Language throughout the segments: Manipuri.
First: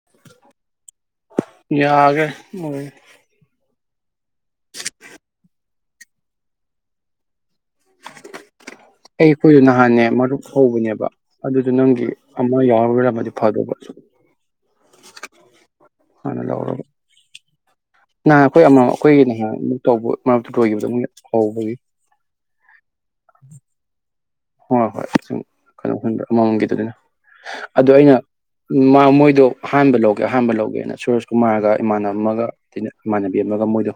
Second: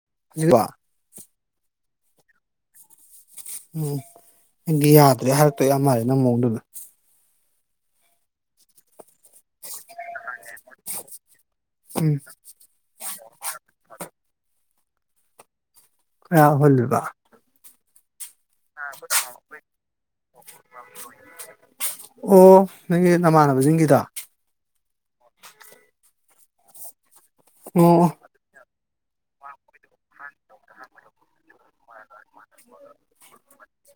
[unintelligible] ꯌꯥꯒꯦ ꯎꯝ [unintelligible] ꯒꯤ ꯌꯥꯗ꯭ꯔꯦ ꯍꯥꯏꯔꯛꯇꯣꯏ ꯌꯥꯝ ꯃꯥꯜꯂꯦ ꯅꯪ ꯃꯋꯣꯡꯗꯣ ꯗꯨꯝ [unintelligible] ꯄꯨꯏ ꯅꯍꯥꯟꯅꯦ ꯃꯔꯨꯞ ꯍꯧꯕꯅꯦꯕ ꯑꯗꯨꯁꯨ ꯅꯪꯒꯤ ꯎꯝ ꯑꯃ ꯌꯥꯍꯧꯔꯝꯃꯗꯤ ꯐꯗꯧꯕ ꯍꯥꯟꯅ ꯀꯌꯥ ꯂꯧꯔꯒ ꯍꯨꯜꯂꯤꯕ꯫ ꯅꯍꯥꯟ ꯑꯩꯈꯣꯏ ꯑꯃꯃꯝ ꯑꯩꯈꯣꯏꯒꯤ ꯅꯍꯥꯟ ꯑꯃꯨꯛ ꯇꯧꯕ ꯃꯔꯛꯇ ꯂꯣꯏꯈꯤꯕꯗꯣ ꯃꯣꯏ ꯍꯧꯕꯒꯤ ꯑꯣ ꯅꯪꯒꯤ ꯅꯥꯃꯥꯟꯅꯕ ꯁꯤꯡꯒꯤꯗꯣ ꯍꯣꯏ ꯍꯣꯏ [unintelligible] ꯑꯗꯣ ꯑꯣ ꯑꯩꯅ ꯃꯥ ꯃꯣꯏꯗꯣ ꯑꯍꯥꯟꯕ ꯂꯧꯒꯦ ꯑꯍꯥꯟꯕ ꯂꯧꯒꯦꯅ ꯁꯨꯔꯖꯁꯨꯃꯥꯔꯒ ꯏꯃꯥꯅꯕ ꯑꯃꯒ ꯇꯤꯅ ꯌꯦꯡꯉꯒ ꯃꯣꯏꯗꯣ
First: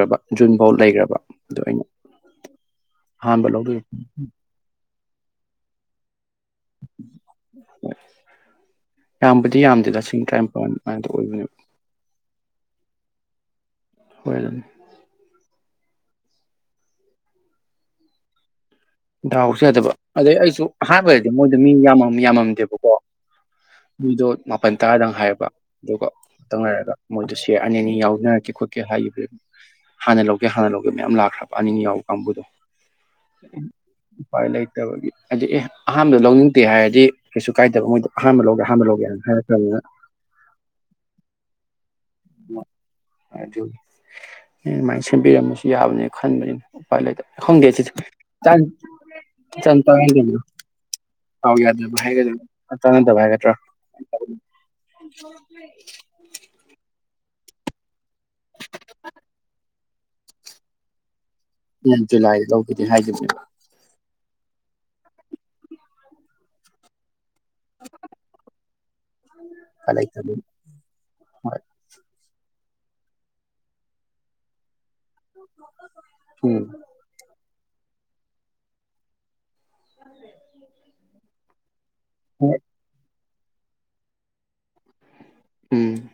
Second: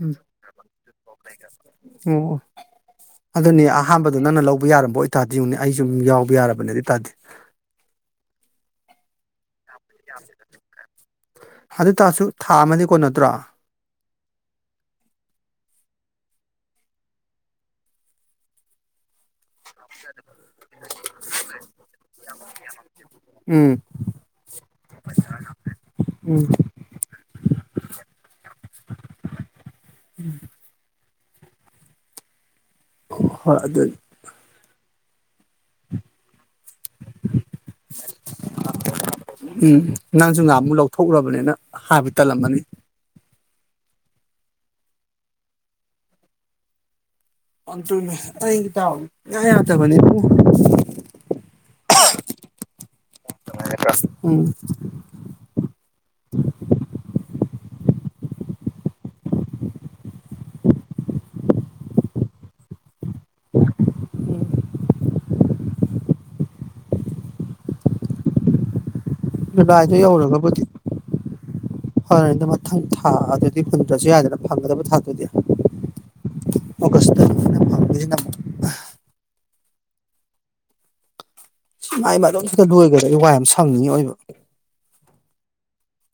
ꯎꯝ ꯖꯨꯟ ꯕꯥꯎ ꯂꯩꯒ꯭ꯔꯥꯕ ꯑꯗꯨ ꯑꯩꯅ ꯑꯣ ꯑꯍꯥꯟꯕ ꯑꯗꯨꯅꯤ ꯂꯧꯗꯣꯏꯅꯦ꯫ ꯑꯍꯥꯟꯕꯗꯣ ꯅꯪꯅ ꯂꯧꯕ ꯌꯥꯔꯕ ꯑꯣꯏ ꯇꯥꯔꯗꯤ ꯌꯦꯡꯎꯅꯦ ꯑꯩꯖꯨ ꯌꯥꯎ ꯌꯥꯔꯕꯅꯦ ꯑꯗꯨꯏ ꯇꯥꯔꯗꯤ꯫ ꯌꯥꯝꯕꯨꯗꯤ ꯌꯥꯝ [unintelligible] ꯑꯗꯨ ꯇꯥꯔꯁꯨ ꯊꯥ ꯑꯃꯗꯤ ꯀꯣꯟꯅ ꯇ꯭ꯔꯥ [unintelligible] ꯗꯥꯎ [unintelligible] ꯑꯗꯩ ꯑꯩꯁꯨ ꯑꯍꯥꯟꯕꯗꯗꯤ ꯃꯣꯏꯗꯣ ꯃꯤ ꯌꯥꯝꯃꯝ ꯃꯤ ꯌꯥꯝꯃꯝꯗꯦꯕꯀꯣ꯫ ꯎꯝ ꯃꯤꯗꯣ ꯃꯥꯄꯟ ꯇꯥꯔꯥ ꯗꯪ ꯍꯥꯏꯔꯛꯄ ꯑꯗꯨꯒ ꯉꯛꯇꯪ ꯂꯩꯔꯒ ꯃꯣꯏꯗꯣ ꯁꯤꯌꯔ ꯑꯅꯤ ꯑꯅꯤ ꯌꯥꯎꯅꯔꯖꯦ ꯈꯣꯠꯀꯦ ꯍꯥꯏꯒꯤꯕꯩ ꯍꯥꯟꯅ ꯂꯧꯒꯦ ꯍꯥꯟꯅ ꯂꯧꯒꯦ ꯃꯌꯥꯝ ꯂꯥꯛꯄꯩ ꯑꯅꯤ ꯌꯥꯎꯕ ꯀꯥꯡꯕꯨꯗꯣ꯫ [inaudible] ꯍꯣꯏ ꯑꯗꯨ ꯎꯄꯥꯏ ꯂꯩ꯫ ꯑꯗ ꯑꯦ ꯑꯍꯥꯟꯕꯗ ꯂꯧꯅꯤꯡ ꯗꯨꯏ ꯍꯥꯏꯔꯗꯤ ꯀꯩꯁꯨ ꯀꯥꯏꯗꯕ ꯃꯣꯏꯗꯣ ꯑꯍꯥꯟꯕ ꯂꯧꯒꯦ ꯑꯍꯥꯟꯕ ꯂꯧꯒꯦꯅ ꯎꯝ ꯍꯥꯏꯔꯛꯈ꯭ꯔꯥꯕꯅꯤꯅ꯫ ꯅꯪꯁꯨ ꯉꯍꯥꯟꯃꯨꯛ ꯂꯧꯊꯣꯛꯎꯔꯕꯅꯤꯅ ꯍꯥꯏꯕ ꯇꯜꯂꯝꯃꯅꯤ ꯑꯗꯨ ꯑꯗꯨꯃꯥꯏꯅ ꯁꯦꯝꯕꯤꯔꯝꯃꯁꯨ ꯌꯥꯕꯅꯤ ꯈꯟꯕꯅꯤꯅ ꯎꯄꯥꯏ ꯂꯩꯇꯕ꯫ ꯏꯆꯥꯟ ꯆꯥꯟꯅꯗꯕꯗꯣ [unintelligible] [unintelligible] [unintelligible] ꯍꯥꯏꯒꯗ꯭ꯔꯥ [unintelligible] ꯎꯝ [unintelligible] [unintelligible] ꯖꯨꯂꯥꯏꯗ ꯂꯧꯒꯦꯗꯤ ꯍꯥꯏꯒꯤꯕꯅꯦ꯫ [unintelligible] ꯎꯄꯥꯏ ꯖꯨꯂꯥꯏꯗꯨ ꯂꯩꯇꯕꯒꯤ ꯌꯧꯔꯒꯕꯨꯗꯤ ꯐꯔꯦꯗ ꯃꯊꯪ ꯊꯥꯗꯨꯗꯤ ꯍꯨꯟꯗ꯭ꯔꯥꯁꯨ ꯌꯥꯔꯦꯗ ꯐꯪꯒꯗꯕ ꯊꯥ ꯎꯝ [unintelligible] ꯑꯣꯒꯁꯇ꯫ [unintelligible] ꯍꯧꯖꯤꯛꯅ ꯃꯨꯛ ꯑꯥ꯫ [unintelligible] ꯍꯣꯏ [unintelligible] ꯂꯣꯏꯒ꯭ꯔꯥꯗꯤ ꯋꯥꯏꯝ ꯁꯪꯅꯤ ꯑꯑꯣꯏꯕ ꯎꯝ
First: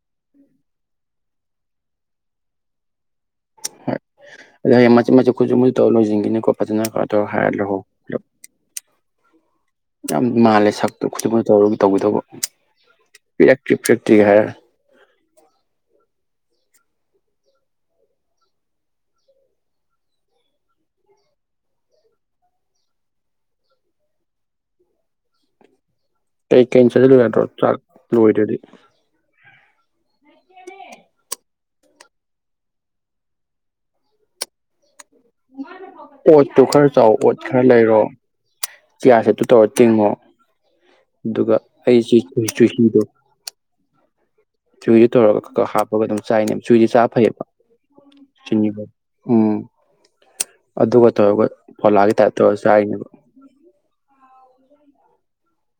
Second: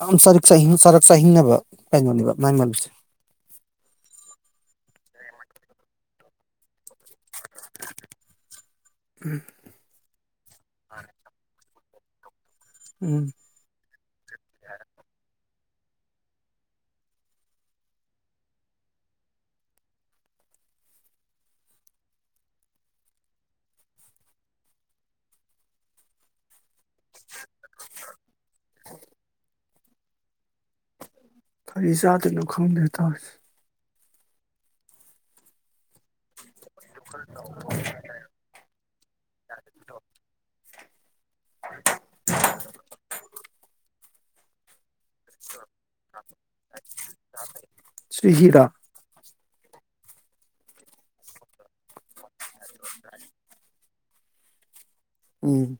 ꯑꯗꯨꯝ ꯆꯥꯔꯛ-ꯆꯥꯍꯤꯡ ꯆꯥꯔꯛ-ꯆꯥꯍꯤꯡꯅꯕ ꯀ‌ꯩꯅ‌ꯣꯅ‌ꯦꯕ ꯃꯥꯏ ꯃꯃꯤꯠꯁꯤ ꯍꯣꯏ ꯄꯣꯠ ꯐꯖꯅꯥ ꯇꯣ ꯍꯥꯏꯔ ꯂꯧꯍꯧ [unintelligible] ꯌꯥꯝ ꯃꯥꯜꯂꯦ ꯁꯛꯇꯨ ꯈꯨꯖꯨ ꯃꯨꯖꯨ ꯇꯧꯔꯒ ꯇꯩꯒꯗꯕ ꯎꯝ ꯄꯤꯔꯛꯇ꯭ꯔꯤ ꯄꯤꯔꯛꯇ꯭ꯔꯤ ꯍꯥꯏꯔ ꯀꯩ ꯀꯩꯟ ꯆꯥꯖꯤꯜꯂꯨ ꯌꯥꯗꯔ‌ꯣ ꯆꯥꯛ ꯂ‌ꯣꯏꯗ꯭ꯔꯥꯗꯤ ꯀꯩ ꯆꯥꯗ‌ꯣꯏꯅ‌ꯣ ꯈꯪꯗ꯭ꯔ‌ꯦ ꯇꯧꯔꯤꯁꯤ ꯑ‌ꯣꯏ ꯇꯨ ꯈꯔꯥ ꯆꯥꯎ ꯑ‌ꯣ꯭ꯠ ꯈꯔꯥ ꯂꯩꯔ‌ꯣ ꯆꯤꯋꯥ ꯁꯤ꯭ꯗ ꯇꯨ ꯇꯧꯔꯥ ꯇꯤꯡꯉ‌ꯣ ꯗꯨꯒ ꯑꯩ ꯆꯨꯏ ꯆꯨꯍꯤꯗ‌ꯣ ꯆꯨꯍꯤꯁꯤ ꯇꯧꯔꯒ ꯀꯛ-ꯀꯛ ꯍꯥꯞꯄꯒ ꯑꯗꯨꯝ ꯆꯥꯏꯅ‌ꯦꯕ ꯆꯨꯍꯤꯁ‌ꯦ ꯆꯥ ꯐꯩꯌ‌ꯦꯕ ꯁꯤ ꯍꯤꯔꯥ ꯆꯤꯅꯤ ꯎꯝ ꯑꯗꯨꯒ ꯇꯧꯔꯒ ꯐ‌ꯣꯂꯥꯒꯤ ꯇꯥꯏꯞ ꯇꯧꯔꯒ ꯆꯥꯏꯅ‌ꯦꯕ ꯎꯝ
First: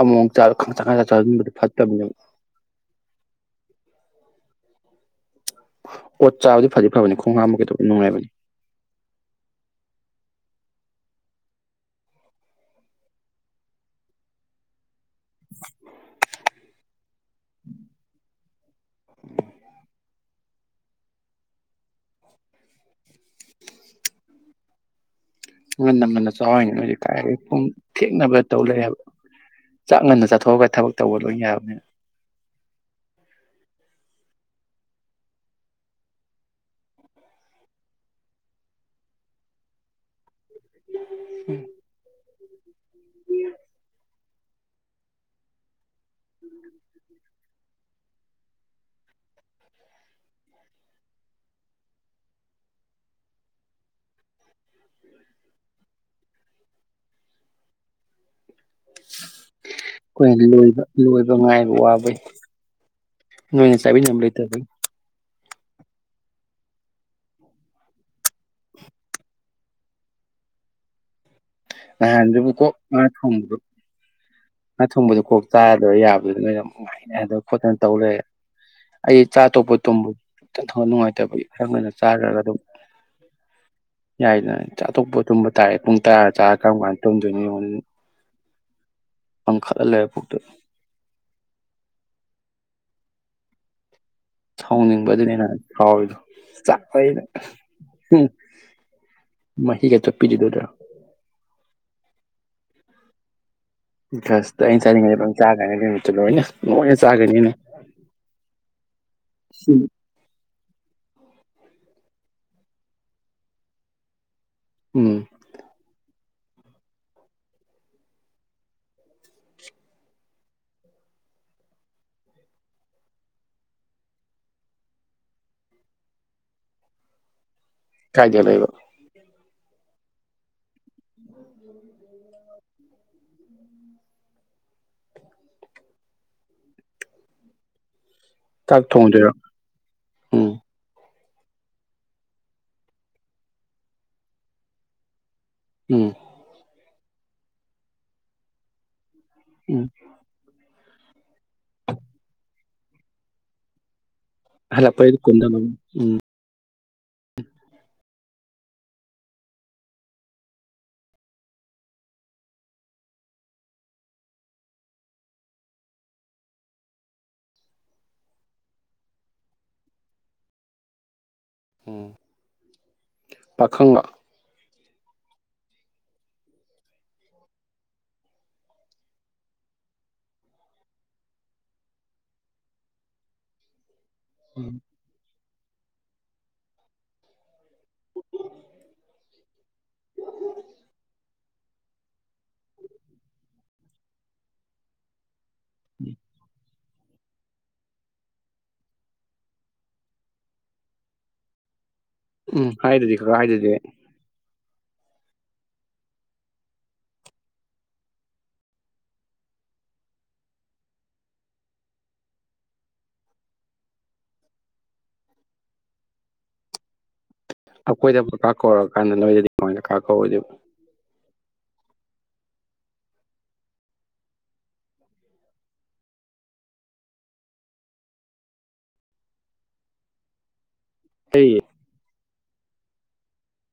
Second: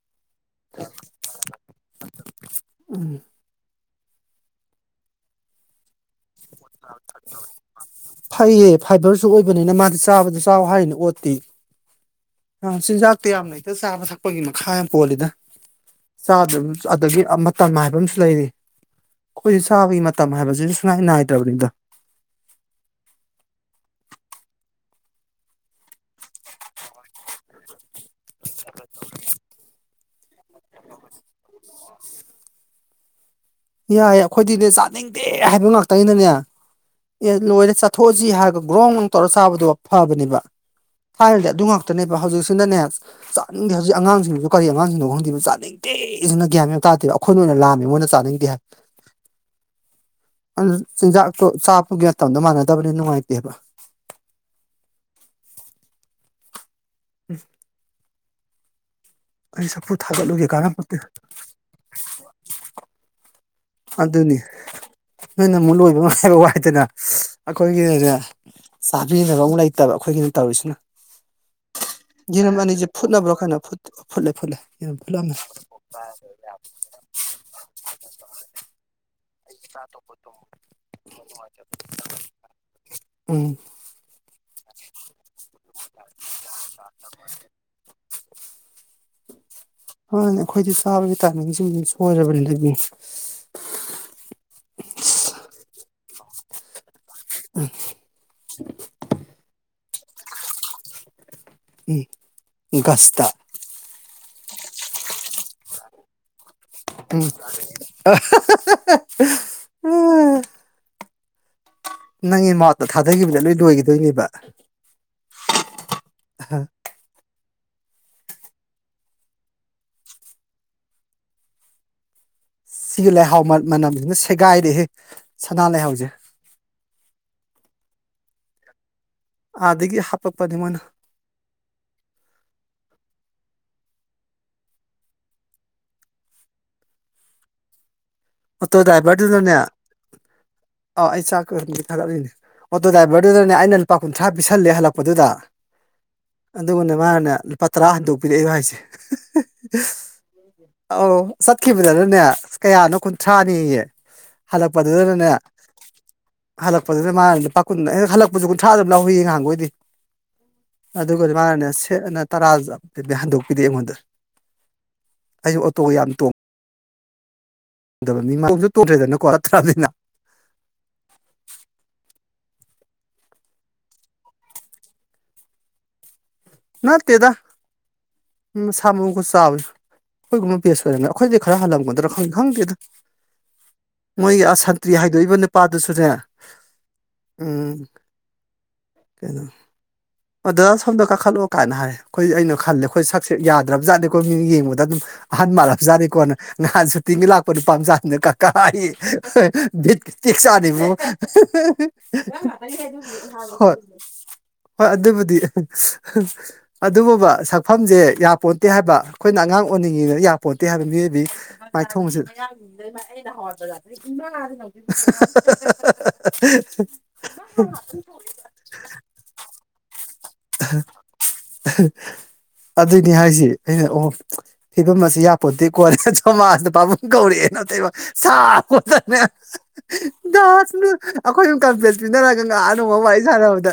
ꯑꯃ‌ꯣꯛ ꯆꯥꯛ ꯈꯪ ꯆꯥꯛ ꯆꯥꯁꯤꯟꯕꯗꯨ ꯐꯠꯇ‌ꯝꯅꯤ ꯎꯝ [unintelligible] ꯐꯗꯤ ꯐꯕꯅꯤ ꯈꯣꯡ ꯍꯥꯝꯕ ꯀꯩꯗꯧꯕ ꯅꯨꯡꯉꯥꯏꯕꯅꯤ ꯐꯩꯌ‌ꯦ ꯐꯥꯏꯕꯔꯁꯨ ꯑ‌ꯣꯏꯕꯅꯤꯅ ꯃꯥꯁꯤ ꯆꯥꯕꯗꯁꯨ ꯆꯥꯎ ꯍꯥꯏꯔꯤꯅ‌ꯦ ꯑ‌ꯣꯠꯇꯤ ꯑꯥ ꯆꯤꯟꯖꯥꯛꯇꯨ ꯌꯥꯝꯅ ꯍ‌ꯦꯛꯇ ꯆꯥꯕ ꯆꯠꯄꯥꯒꯤ ꯃꯥꯈꯥ ꯄ‌ꯣꯜꯂꯤꯗ ꯆꯥꯗꯔꯥꯝ ꯑꯗꯥꯒꯤ ꯑ ꯃꯥꯇꯝ ꯍꯥꯏꯕꯝꯁꯨ ꯂꯩꯔꯤ ꯑꯩꯈ‌ꯣꯏꯁꯤ ꯆꯥꯕꯩ ꯃꯇꯝ ꯍꯥꯏꯕꯁ‌ꯦ ꯁꯨꯛ ꯅꯥꯏ ꯅꯥꯏ ꯗꯧꯔꯤꯗ ꯉꯟꯅ ꯉꯟꯅ ꯆꯥꯎ ꯍꯥꯏꯅꯤ ꯅ‌ꯣꯏꯗꯤ ꯀꯥꯏꯗꯩ ꯄꯨꯡ ꯊ‌ꯦꯡꯅꯕ ꯇꯧꯂꯩ ꯍꯥꯏꯕ ꯆꯥꯛ ꯉꯟꯅ ꯆꯥꯊ‌ꯣꯛꯑꯒ ꯊꯕꯛ ꯇꯧꯕ ꯂ‌ꯣꯏꯅ ꯌꯥꯕꯅꯤ ꯌꯥꯏꯌ‌ꯦ ꯑꯩꯈ‌ꯣꯏꯗꯤꯅ‌ꯦ ꯆꯥꯅꯤꯡꯗ‌ꯦ ꯍꯥꯏꯕ ꯉꯥꯛꯇꯅꯤꯅꯅ‌ꯦ ꯑ‌ꯦ ꯂ‌ꯣꯏꯔ‌ꯦ ꯆꯥꯊ‌ꯣꯛꯑꯁꯤ ꯍꯥꯏꯔꯒ ꯒ꯭ꯔ‌ꯣꯡ ꯅ‌ꯣꯡ ꯇꯧꯔꯒ ꯆꯥꯕꯗ‌ꯣ ꯐꯥꯕꯅ‌ꯦꯕ ꯊꯥꯏꯅꯗꯤ ꯑꯗꯨꯉꯥꯛꯇꯅ‌ꯦ ꯍꯧꯖꯥꯛꯁꯤꯅꯅ‌ꯦ ꯆꯥꯅꯤꯡꯗ‌ꯦ ꯍꯧꯖꯥꯛ ꯑꯉꯥꯡꯁꯤꯡꯗ‌ꯣ ꯀꯔꯤ ꯑꯉꯥꯡꯁꯤꯡꯅ‌ꯣ ꯈꯪꯗ‌ꯦ ꯆꯥꯅꯤꯡ ꯅꯨꯡꯇꯤꯒꯤ ꯒꯥꯟ ꯑꯝ ꯇꯥꯗ‌ꯦ ꯑꯈ‌ꯣꯏꯅ ꯑ‌ꯣꯏꯅ ꯂꯥꯝꯌ‌ꯦ ꯃ‌ꯣꯏꯅ ꯆꯥꯅꯤꯡꯗ‌ꯦ ꯑꯗꯣ ꯆꯤꯟꯖꯥꯛꯇꯣ ꯆꯥꯕꯩ ꯃꯈꯝꯗꯣ ꯃꯥꯟꯅ ꯃꯥꯟꯅꯗꯥꯃꯤꯅ ꯅꯨꯡꯉꯥꯏꯇꯦꯕ [inaudible] [unintelligible] ꯑꯩ ꯁꯐꯨ ꯈꯣꯏꯗꯤ ꯊꯥꯒꯠꯂꯨꯒꯦ ꯂꯣꯏ ꯀꯥꯟꯅꯄꯣꯠꯇꯦ ꯂꯣꯏ ꯉꯥꯏꯕ ꯋꯥꯕꯩ ꯅꯣꯏꯅ ꯆꯥꯕꯤꯅꯕ ꯑꯗꯨꯅꯤ ꯂꯩꯇꯕꯩ꯫ ꯅꯣꯏꯅ ꯑꯃꯨꯛ ꯂꯣꯏꯕ ꯉꯥꯏꯕ ꯋꯥꯏꯗꯅ ꯑꯈꯣꯏꯒꯤ ꯆꯥꯕꯤꯅꯕ ꯃꯨꯛ ꯂꯩꯇꯕ ꯑꯈꯣꯏꯒꯤꯅ ꯇꯧꯔꯤꯁꯤꯅ꯫ ꯌꯦꯔꯨꯝ ꯅꯍꯥꯟꯗꯨꯕꯨꯀꯣꯛ ꯑꯅꯤꯁꯦ ꯉꯥ ꯐꯨꯠꯅꯕ꯭ꯔꯣ ꯀꯩꯅꯣ ꯊꯣꯡꯕꯗꯣ ꯐꯨꯠꯂꯦ ꯐꯨꯠꯂꯦ ꯉꯥ ꯌꯦꯔꯨꯝ ꯊꯣꯡꯕꯗꯣ ꯐꯨꯠꯂꯝꯃꯦ ꯀꯣꯛ ꯆꯥꯔꯗꯣꯏ ꯌꯥꯕꯗꯨꯗ ꯅꯣꯏꯅ [unintelligible] ꯈꯣꯠꯇꯅ ꯇꯧ ꯂꯩꯔꯦ꯫ ꯑꯩ ꯆꯥ ꯇꯣꯛꯄ ꯇꯨꯝꯕꯣ [unintelligible] ꯅꯨꯉꯥꯏꯇꯕꯩ ꯈꯔ ꯉꯟꯅ ꯆꯥꯔꯒ ꯗꯨꯝ ꯎꯝ ꯌꯥꯏꯗꯅ꯫ ꯆꯥꯛ ꯇꯣꯛꯄ ꯇꯨꯝꯕ ꯇꯥꯔꯦ ꯄꯨꯡ ꯇꯔꯥ ꯆꯥ - ꯀꯔꯝꯀꯥꯟ ꯇꯨꯝꯗꯣꯏꯅꯣ ꯌꯦꯡꯉꯣꯗꯨꯗꯤ꯫ ꯃꯥꯅꯦ ꯑꯈꯣꯏꯗꯤ ꯆꯥꯕꯒꯤ ꯇꯥꯏꯃꯤꯡ ꯁꯤꯃꯗꯤ ꯁꯣꯏꯔꯕꯅꯤꯗ ꯏꯕꯨꯡꯉꯣ꯫ [inaudible] ꯆꯥ꯫ ꯐꯩꯌꯦꯅ ꯍꯨꯡ ꯃꯍꯤꯒ [unintelligible] ꯎꯝ ꯒꯁꯇ꯫ ꯒꯁꯇ ꯑꯩ ꯆꯥꯅꯤꯡꯉꯗꯤ ꯂꯣꯏ ꯆꯥꯒꯔꯅꯤ ꯑꯗꯨꯏ ꯅꯨꯃꯤꯠꯇꯣ ꯂꯣꯏꯅ꯫ ꯂꯣꯏꯅ ꯆꯥꯒ꯭ꯔꯅꯤꯅꯦ [unintelligible] ꯅꯪꯒꯤ ꯝꯥꯎꯠꯇ ꯊꯗꯒꯤꯕꯗ ꯂꯣꯢ ꯂꯣꯏꯒꯤꯗꯣꯏꯅꯦꯕ ꯎꯝ ꯑꯍ ꯁꯤꯒꯤ ꯂꯩꯍꯥꯎ ꯝꯠ ꯃꯅꯝꯁꯤꯅ ꯁꯦꯒꯥꯏꯔꯦ ꯁꯅꯥ- ꯂꯩꯍꯥꯎꯖꯦ ꯀꯥꯏꯗ ꯍꯦꯛꯂꯛꯏꯕ ꯑꯥꯗꯒꯤ ꯍꯄꯛꯄꯅꯦ ꯃꯣꯏꯅ ꯑꯣꯇꯣ ꯆꯥꯛ ꯗꯔ꯭ꯥꯏꯕꯔ ꯊꯣꯡꯗꯣꯏꯔꯣ ꯗꯨꯅꯥꯅꯦ ꯎꯝ ꯑꯣ ꯑ ꯆꯥꯛ [unintelligible] ꯊꯥꯒꯠꯂꯤꯅꯦ ꯑꯣꯇꯣ ꯗꯔ꯭ꯥꯏꯕꯔ ꯗꯨꯗꯅꯦ ꯑꯩꯅ ꯂꯨꯄꯥ ꯀꯨꯟꯊꯔ꯭ꯥ ꯄꯤꯁꯜꯂꯦ ꯍꯜꯂꯛꯄꯗꯨꯗ ꯎꯝ ꯑꯗꯨꯒꯅꯦ ꯃꯥꯅꯅꯦ ꯂꯨꯄꯥ ꯇꯔꯥ ꯍꯟꯇꯣꯛꯄꯤꯔꯛꯏꯕ ꯍꯥꯌꯖꯦ ꯎꯝ ꯑꯧ ꯆꯠꯈꯤꯕꯗꯅꯅꯦ ꯀꯌꯥꯅꯣ ꯀꯨꯟ ꯊꯔ꯭ꯥ ꯅꯦꯌꯦ ꯍꯜꯂꯛꯄꯩ ꯀꯨꯝꯗꯃꯟ ꯎꯪ ꯍꯜꯂꯛꯄꯗꯨꯗ ꯃꯅꯥꯅꯦ ꯂꯨꯄꯥ ꯀꯨꯟ ꯑꯩꯅ ꯍꯜꯛꯄꯁꯨ ꯀꯨꯟꯊꯔꯥ ꯑꯗꯨꯝ ꯂꯧꯏ ꯅꯥꯍꯥꯟꯒꯣꯏꯗꯤ ꯑꯗꯨꯒꯗꯤ ꯃꯥꯅꯅꯦ ꯁꯦꯠ ꯑꯅ ꯇꯥꯔꯥ [unintelligible] ꯍꯟꯇꯣꯛꯄꯤꯔꯑꯦ ꯑꯩꯉꯣꯟꯗ ꯑꯩꯖꯨ ꯑꯣꯇꯣ ꯌꯥꯝ ꯇꯣꯡ ꯗꯕ ꯃꯤ ꯇꯣꯡꯖꯨ ꯇꯣꯡꯗꯔ꯭ꯦꯗꯅꯀꯣ [unintelligible] ꯎꯝ ꯄꯥꯈꯪꯂꯣ ꯅꯠꯇꯦꯗ ꯃꯁꯥ ꯃꯎꯒ ꯆꯥꯎꯏ ꯑꯈꯣꯏꯒꯨꯝꯕ ꯕꯦꯖ ꯑꯣꯏꯔꯝꯅꯤ ꯑꯈꯣꯏꯗꯩꯩ ꯈꯔ ꯍꯜꯂꯝꯒꯗꯔꯥ ꯈꯪ ꯍꯪꯗꯦꯗ ꯃꯣꯏꯒꯤ ꯑꯥ ꯎꯝ ꯁꯟꯇꯔꯤ ꯍꯥꯏꯗꯣꯛꯏꯕ ꯅꯤꯄꯥꯗꯨꯁꯨꯅꯦ ꯎꯝꯝ ꯀꯩꯅꯣ ꯑꯗꯥ ꯁꯣꯝꯗ ꯀꯈꯠꯂꯣ ꯀꯥꯏꯅ ꯍꯥꯏ ꯈꯣꯏ ꯑꯩꯅ ꯈꯜꯂꯦ ꯑꯈꯣꯏ ꯁꯛꯁꯦ ꯌ꯭ꯗꯔꯥꯕꯖꯥꯠꯅꯦꯀꯣ ꯃꯤꯃꯤꯅꯥ ꯌꯦꯡꯕꯗ ꯗꯨꯝ ꯑꯍꯜ ꯃꯥꯜꯂꯕꯖꯥꯠꯅꯦꯀꯣꯅ ꯅꯍꯥꯟ ꯁꯨꯇꯤꯡꯒꯤ ꯂꯥꯛꯄꯥ ꯅꯤꯄꯥ-ꯃꯆꯥꯅ ꯀꯥꯀꯥ ꯑꯌꯦ ꯕꯤꯠꯀꯥ ꯇꯦꯛ ꯖꯥꯠꯅꯤꯕꯣ ꯍꯥꯏꯗꯨꯗꯤ ꯀꯀꯥ ꯍꯥꯏꯗꯨꯗꯤ ꯍꯣꯏ ꯍꯣꯏ ꯑꯗꯨꯕꯨꯗꯤ ꯗꯤ [unintelligible] ꯑꯗꯨꯕꯣꯕꯥ ꯁꯛꯐꯝꯁꯦ ꯌꯥꯄꯣꯇꯦ ꯍꯥꯏꯕ ꯈꯣꯏꯅ ꯑꯉꯥꯡ ꯑꯣꯟꯅꯤꯡꯉꯦꯅ ꯌꯥꯄꯣꯟꯇꯦ ꯍꯥꯌꯕ ꯃꯤꯑꯣꯏꯕꯩ ꯃꯥꯏꯊꯣꯡꯁꯦ ꯑꯩꯈꯣꯏꯗ ꯐꯕꯥ ꯀꯧꯔꯀꯥꯟꯗ ꯅꯣꯏꯗꯗꯤ ꯀꯃꯥꯏꯅ ꯀꯥ ꯀꯧꯔꯣꯏꯗꯤ ꯑꯍ ꯑꯗꯨꯅꯦ ꯍꯥꯏꯖꯦ ꯑꯩꯅ ꯑꯣ ꯐꯤꯕꯝ ꯑꯁꯦ ꯌꯥꯄꯣꯟꯇꯦꯀꯣ ꯁꯃꯥꯖꯗ ꯄꯥꯕꯨꯡ ꯀꯧꯔꯛꯑꯦꯅ ꯑꯊꯧꯕ ꯁꯥꯎꯈꯣꯠꯇꯅꯦ ꯖꯥꯠ ꯑꯩꯈꯣꯏ ꯑꯩ ꯑꯍꯨꯝ ꯀꯟꯐꯝꯦꯟꯁ ꯄꯤꯅꯔ ꯑꯗꯨꯅ ꯑꯅꯧꯕ ꯃꯥꯏ ꯁꯥꯅꯕꯗ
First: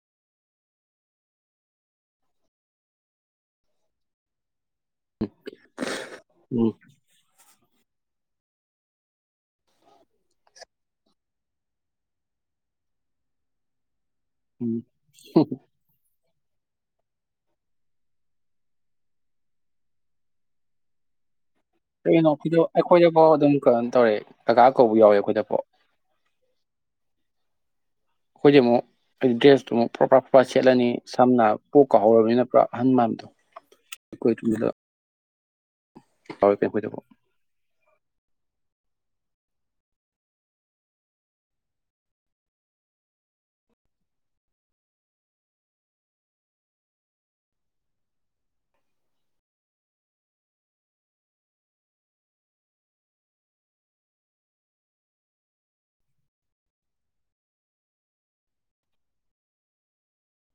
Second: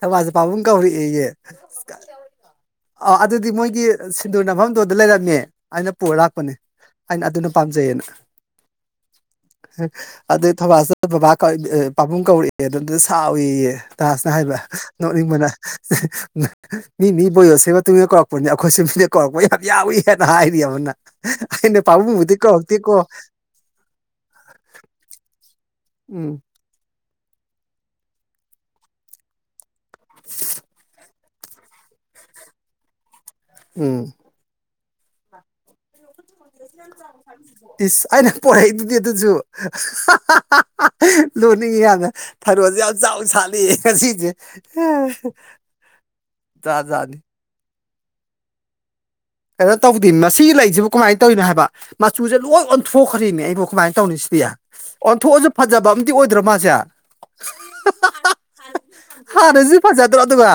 ꯊꯕꯥꯖꯨ ꯄꯥꯕꯨꯡ ꯀꯧꯔꯛꯑꯦꯌꯦ ꯑ ꯑꯗꯨꯗꯤ ꯃꯣꯏꯒꯤ ꯁꯤꯟꯗꯨꯔ ꯅꯝꯐꯝ ꯗꯨꯗ ꯂꯩꯔꯝꯃꯦ ꯑꯩꯅꯥ ꯄꯨꯔ ꯂꯥꯛꯄꯅꯦ ꯎꯝ ꯑꯩꯅ ꯑꯗꯨꯗꯨ ꯄꯥꯝꯖꯩꯌꯦꯟ ꯑꯗꯩꯩ ꯊꯧꯕꯥꯜ ꯆꯠꯂ ꯕꯥꯕ ꯀꯧꯏ ꯑꯦ ꯄꯕꯨꯡ ꯀꯧꯔꯛꯑꯦ ꯑꯗꯨꯗ ꯁꯥꯎꯋꯦꯌꯦ ꯇꯥꯁꯅꯥ ꯎꯝ ꯅꯣꯛꯅꯤꯡꯕꯅ ꯃꯤ ꯃꯤ ꯕꯣꯏꯌꯣꯁ ꯃꯇꯨꯡ ꯏꯟꯅ ꯀꯧꯔꯛꯄꯅꯤ ꯑꯩꯈꯣꯏꯁꯨ ꯃꯤꯅ ꯀꯧꯔꯛꯄ ꯌꯥꯝ ꯌꯥꯎꯋꯤ ꯍꯦꯛꯇ ꯍꯥꯏꯔꯤꯕ ꯀꯩꯅꯣ ꯑꯩ ꯈꯣꯏꯗꯐꯥꯎ ꯑꯗꯨꯝ ꯀꯥꯀꯥ ꯀꯧꯕ ꯌꯥꯎꯌꯦ ꯑꯈꯣꯏꯗꯐꯥꯎ ꯎꯝ ꯈꯣꯏꯗꯤ ꯃꯨꯛ ꯗ꯭ꯔꯦꯁꯇꯣ ꯐꯔꯣꯐ ꯐꯔꯣꯐ ꯁꯦꯠꯂꯅꯤ ꯁꯝꯅ ꯄꯣꯛꯀ ꯍꯧꯔꯕꯅꯤꯅ ꯄꯨꯔꯥ ꯑꯍꯟ ꯃꯥꯟꯕꯗꯣ ꯎꯝ ꯑꯩꯈꯣꯏ ꯇꯨꯝꯖꯤꯂꯥꯎ ꯏꯁ ꯑꯩ ꯅ ꯄꯣꯏꯗꯨꯗꯤ ꯑꯗꯨꯖꯨ ꯍꯥ ꯍꯥ ꯍꯥ ꯍꯥ ꯅꯣꯛꯅꯤꯡꯉꯤ ꯌꯥꯝꯅ ꯊꯔꯣꯖꯦ ꯌꯥꯝ ꯆꯥꯎ ꯁꯥꯠꯂꯦꯌꯦ ꯉꯁꯤꯖꯦ ꯑꯥ ꯖꯥꯠ ꯖꯥꯠꯅꯤ ꯀꯩꯅꯣ ꯇꯧꯕꯗꯤ ꯃꯁꯤ ꯂꯩꯖꯤꯕꯨ ꯀꯃꯥꯏ ꯇꯧꯏꯅꯣ ꯍꯥꯏꯕ ꯃꯆꯨꯖꯦ ꯂꯣꯏ ꯑꯣꯟꯊꯣꯛꯈꯔ꯭ꯦꯃꯦ ꯑꯩ ꯕꯣ ꯀꯃꯥꯏ ꯇꯧꯅꯤ ꯁꯤꯗꯤ ꯑꯣꯟꯊꯣꯛꯑꯖꯨ ꯐꯖꯕ ꯑꯝꯗꯤ ꯑꯣꯏꯗꯔꯣ ꯃꯥꯖꯦ ꯍꯥ ꯍꯥ ꯍꯥꯟꯅꯖꯨ ꯐꯖꯗꯔꯣ ꯑꯗꯨꯒ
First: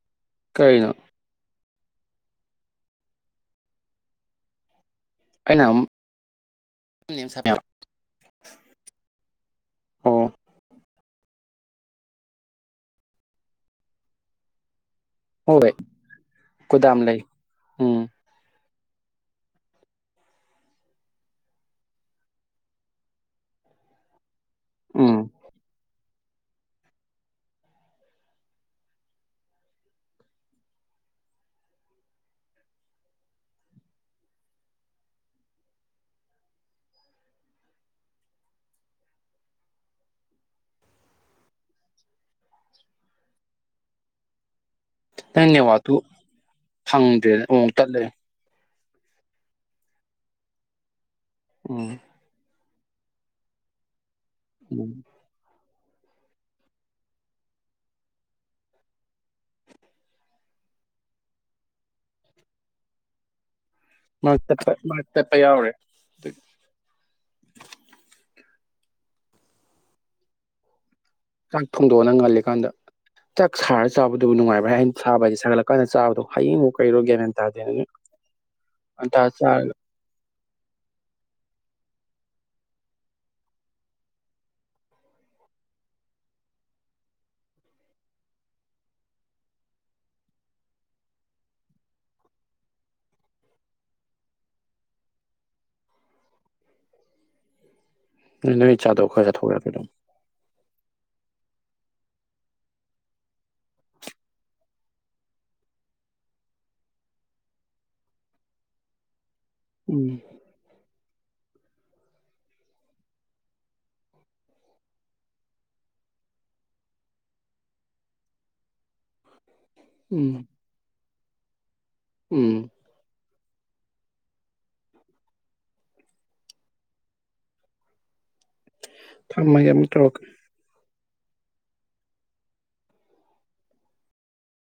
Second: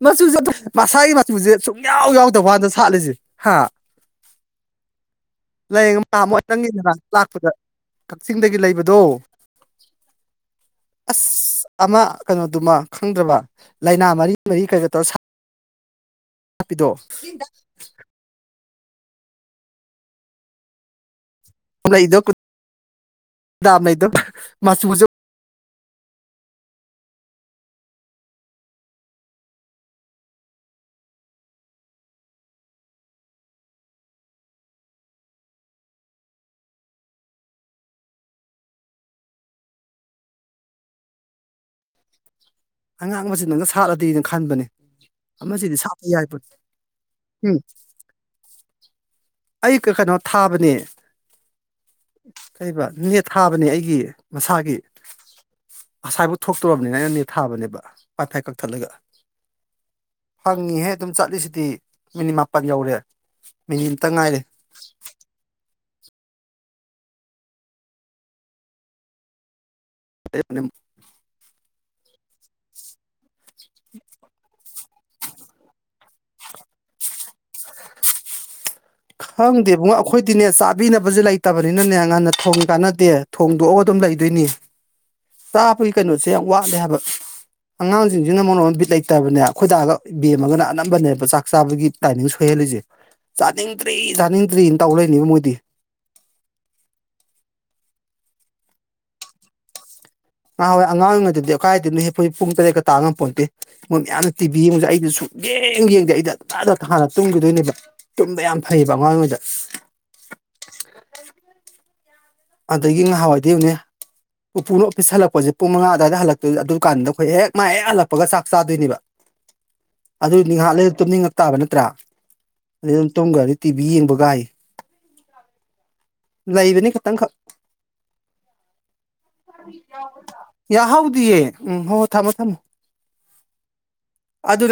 ꯃꯆꯨꯖꯦ ꯑꯣꯟꯊꯣꯛ ꯀꯩꯅꯣ ꯃꯁꯥꯒꯤ ꯃꯆꯨꯖꯦ ꯁꯨꯛ ꯏꯌꯥꯎ ꯌꯥꯎꯗꯕꯋꯥꯟꯅꯤꯗ ꯁꯥꯠꯂꯤꯖꯦ ꯍꯥ ꯑꯩꯅ ꯑꯃꯨꯛ ꯂꯩ ꯎꯝ ꯅꯥꯍꯟꯃꯨꯛ ꯅꯪꯒꯤ ꯅꯅꯥꯛꯇ ꯂꯥꯛꯄꯗ ꯀꯛꯆꯤꯡꯗꯒꯤ ꯂꯩꯕꯗꯣ ꯑꯣ ꯑꯁꯁ ꯑꯃ ꯀꯩꯅꯣꯗꯨꯃꯥ ꯈꯪꯗꯔꯕ ꯂꯩꯅꯥ ꯃꯔꯤ ꯃꯔꯤꯒ ꯀꯩꯒꯥ ꯇꯧꯔꯥ ꯁꯥꯠ ꯍꯣꯏ [inaudible] ꯒꯣꯗꯥꯝ ꯂꯩ ꯑꯇꯞꯄꯤꯗꫭ ꯎꯝ [unintelligible] ꯑꯝꯔꯩꯗꯣ ꯀꯨꯠ ꯗꯥꯝ ꯂꯩꯗꯣ ꯃꯆꯨꯖꯦ ꯎꯝ ꯑꯉꯥꯡꯕꯖꯤꯗꯪꯒ ꯁꯥꯠꯂꯗꯤꯅ ꯈꯟꯕꯅꯦ ꯅꯪ ꯑꯃꯁꯤꯗꯤ ꯅꯦꯠꯋꯥꯔꯛꯇꯨ ꯁꯥꯠꯄ ꯌꯥꯏꯄꯣꯠ ꯐꯪꯗ꯭ꯔꯦ ꯎꯝ ꯑꯃꯨꯃꯨꯛ ꯇꯠꯂꯦ ꯑꯩ ꯀ ꯀꯩꯅꯣ ꯊꯥꯕꯅꯦ ꯎꯝ ꯀꯩꯕ ꯅꯦꯠ ꯊꯥꯕꯅꯦ ꯑꯩ ꯒꯤ ꯃꯁꯥꯒꯤ ꯎꯝ ꯑꯁꯥꯏ ꯐꯥꯎ ꯊꯣꯛꯇꯣꯔꯅꯤꯅ ꯑꯩꯅ ꯅꯦꯠ ꯊꯥꯕꯅꯦꯕ ꯋꯥꯏꯐꯥꯏ ꯀꯛꯊꯥꯠꯂꯒ ꯐꯪꯏꯉꯤꯍꯦ ꯑꯗꯨꯝ ꯆꯠꯂꯤꯁꯤꯗꯤ ꯃꯤꯅꯤꯠ ꯃꯄꯥꯜ ꯌꯧꯔꯦ ꯃꯤꯅꯤꯠ ꯑꯝꯇ ꯉꯥꯏꯔꯦ ꯃꯔꯛꯇ ꯈꯤꯠꯇꯪ ꯇꯠꯄ ꯌꯥꯎꯔꯦ [inaudible] [inaudible] ꯆꯥꯛ ꯊꯣꯡꯗꯣꯛꯑꯣ ꯅꯪ ꯉꯟꯂꯤ ꯀꯥꯟꯗ ꯆꯥꯛ ꯁꯥꯔꯒ ꯆꯥꯕꯗꯨꯕꯨ ꯅꯨꯡꯉꯥꯏꯕꯔ ꯁꯥꯕꯗꯤ ꯁꯥꯒꯠꯂꯛꯄ ꯆꯥꯕꯗꯨ ꯍꯩꯌꯤꯡ ꯋꯣ ꯀꯩꯋꯣ ꯒꯤꯌꯥꯟ ꯃꯦꯟ ꯇꯥꯗꯦ ꯈꯪꯗꯦꯕꯣ ꯑꯈꯣꯏ ꯗꯤꯅꯦ ꯆꯥꯕꯤꯅꯕꯁꯦ ꯂꯩꯇꯕꯅꯤꯅꯦ ꯉꯟꯅ ꯊꯣꯡ ꯀꯥꯟꯅꯗꯦ ꯊꯣꯡꯗꯣꯛ ꯑꯗꯨꯝ ꯂꯩꯗꯣꯏꯅꯤ ꯆꯥꯕꯒꯤ ꯀꯩꯅꯣꯁꯦ ꯌꯥꯝꯋꯥꯠꯂꯦ ꯍꯥꯏꯕ ꯑꯉꯥꯡꯁꯤꯡ ꯁꯤꯅ ꯃꯔꯣꯜ ꯑꯃ ꯕꯤꯠ ꯂꯩꯇꯕꯅꯦ ꯑꯩꯈꯣꯏ ꯗꯥꯒ ꯕꯦꯝꯃꯒ ꯅ ꯑꯅꯝꯕꯅꯦꯕ ꯆꯥꯛ ꯆꯥꯕꯒꯤ ꯇꯥꯏꯃꯤꯡ ꯁꯦꯏꯍꯜꯂꯤꯁꯦ ꯆꯥꯅꯤꯡ ꯗꯔꯤ ꯆꯅꯤꯡꯗꯔꯤ ꯇꯧ ꯂꯩꯗꯣꯏꯅꯤ ꯃꯣꯏꯗꯤ ꯅꯣꯏ ꯆꯥꯗꯧꯕ ꯈꯔ ꯆꯥꯊꯣꯛ ꯌꯥꯗꯔꯣ ꯑꯗꯨꯝ ꯅꯍꯥꯟ ꯋꯥꯏ ꯑꯉꯥꯡ ꯑꯣꯏꯔꯤꯉꯩꯗꯗꯤ ꯀꯥꯏꯗꯦꯅꯦ ꯈꯣꯏ ꯄꯨꯡ ꯇꯔꯦꯠꯀ ꯇꯥ ꯉꯝꯄꯣꯠꯇꯦ ꯃꯣꯏ ꯃꯌꯥꯝꯅ ꯇꯤꯕꯤ ꯌꯦꯡꯕꯁꯦ ꯑꯩꯗꯤ ꯁꯨꯡꯌꯦꯡ ꯌꯦꯡꯗꯦ ꯑꯩꯗꯤ ꯉꯟꯇꯅ ꯍꯥꯟꯅ ꯇꯨꯝꯈꯤꯗꯣꯏꯅꯦꯕ ꯇꯨꯝꯕ ꯌꯥꯝꯐꯩꯌꯦꯕ ꯑꯉꯥꯡ ꯑꯣꯏꯔꯤꯉꯩꯗ ꯎꯝ ꯑꯗꯩꯗꯤ ꯅꯍꯥꯟ ꯋꯥꯏꯗꯤ ꯌꯦꯡꯉꯨꯅꯦ ꯄꯨꯄꯨꯅ ꯑꯣꯐꯤꯁ ꯍꯜꯂꯛꯄꯁꯦ ꯄꯨꯡ ꯃꯉꯥ ꯑꯕꯥꯏꯗ ꯍꯜꯂꯛ ꯑꯗꯨꯝ ꯀꯥꯟꯗ ꯑꯈꯣꯏꯍꯦꯛ ꯃꯥꯍꯦꯛ ꯍꯜꯂꯛꯄꯒ ꯆꯥꯛ ꯆꯥꯗꯣꯏꯅꯦꯕ ꯎꯝ ꯑꯗꯨꯅꯤ ꯉꯥꯍꯥꯛ ꯂꯩꯔ ꯇꯨꯝꯅꯤꯡ ꯉꯛꯇꯕ ꯅꯠꯇ꯭ꯔ ꯎꯝ ꯑꯗꯩ ꯑꯗꯨꯝ ꯇꯨꯝꯈꯔꯅꯤ ꯇꯤꯕꯤ ꯌꯦꯡꯕ ꯒꯥꯏꯌꯦ ꯂꯩꯕꯅꯤ ꯈꯥꯇꯪ ꯈꯛ ꯊꯝꯃꯒꯦ ꯑꯃꯨꯛ ꯇꯧꯔꯛꯀꯦ ꯌꯥꯍꯧ ꯗꯤꯌꯦ ꯎꯝ ꯍꯣ ꯊꯝꯃꯣ ꯊꯝꯃꯣ ꯑꯗꯨꯗ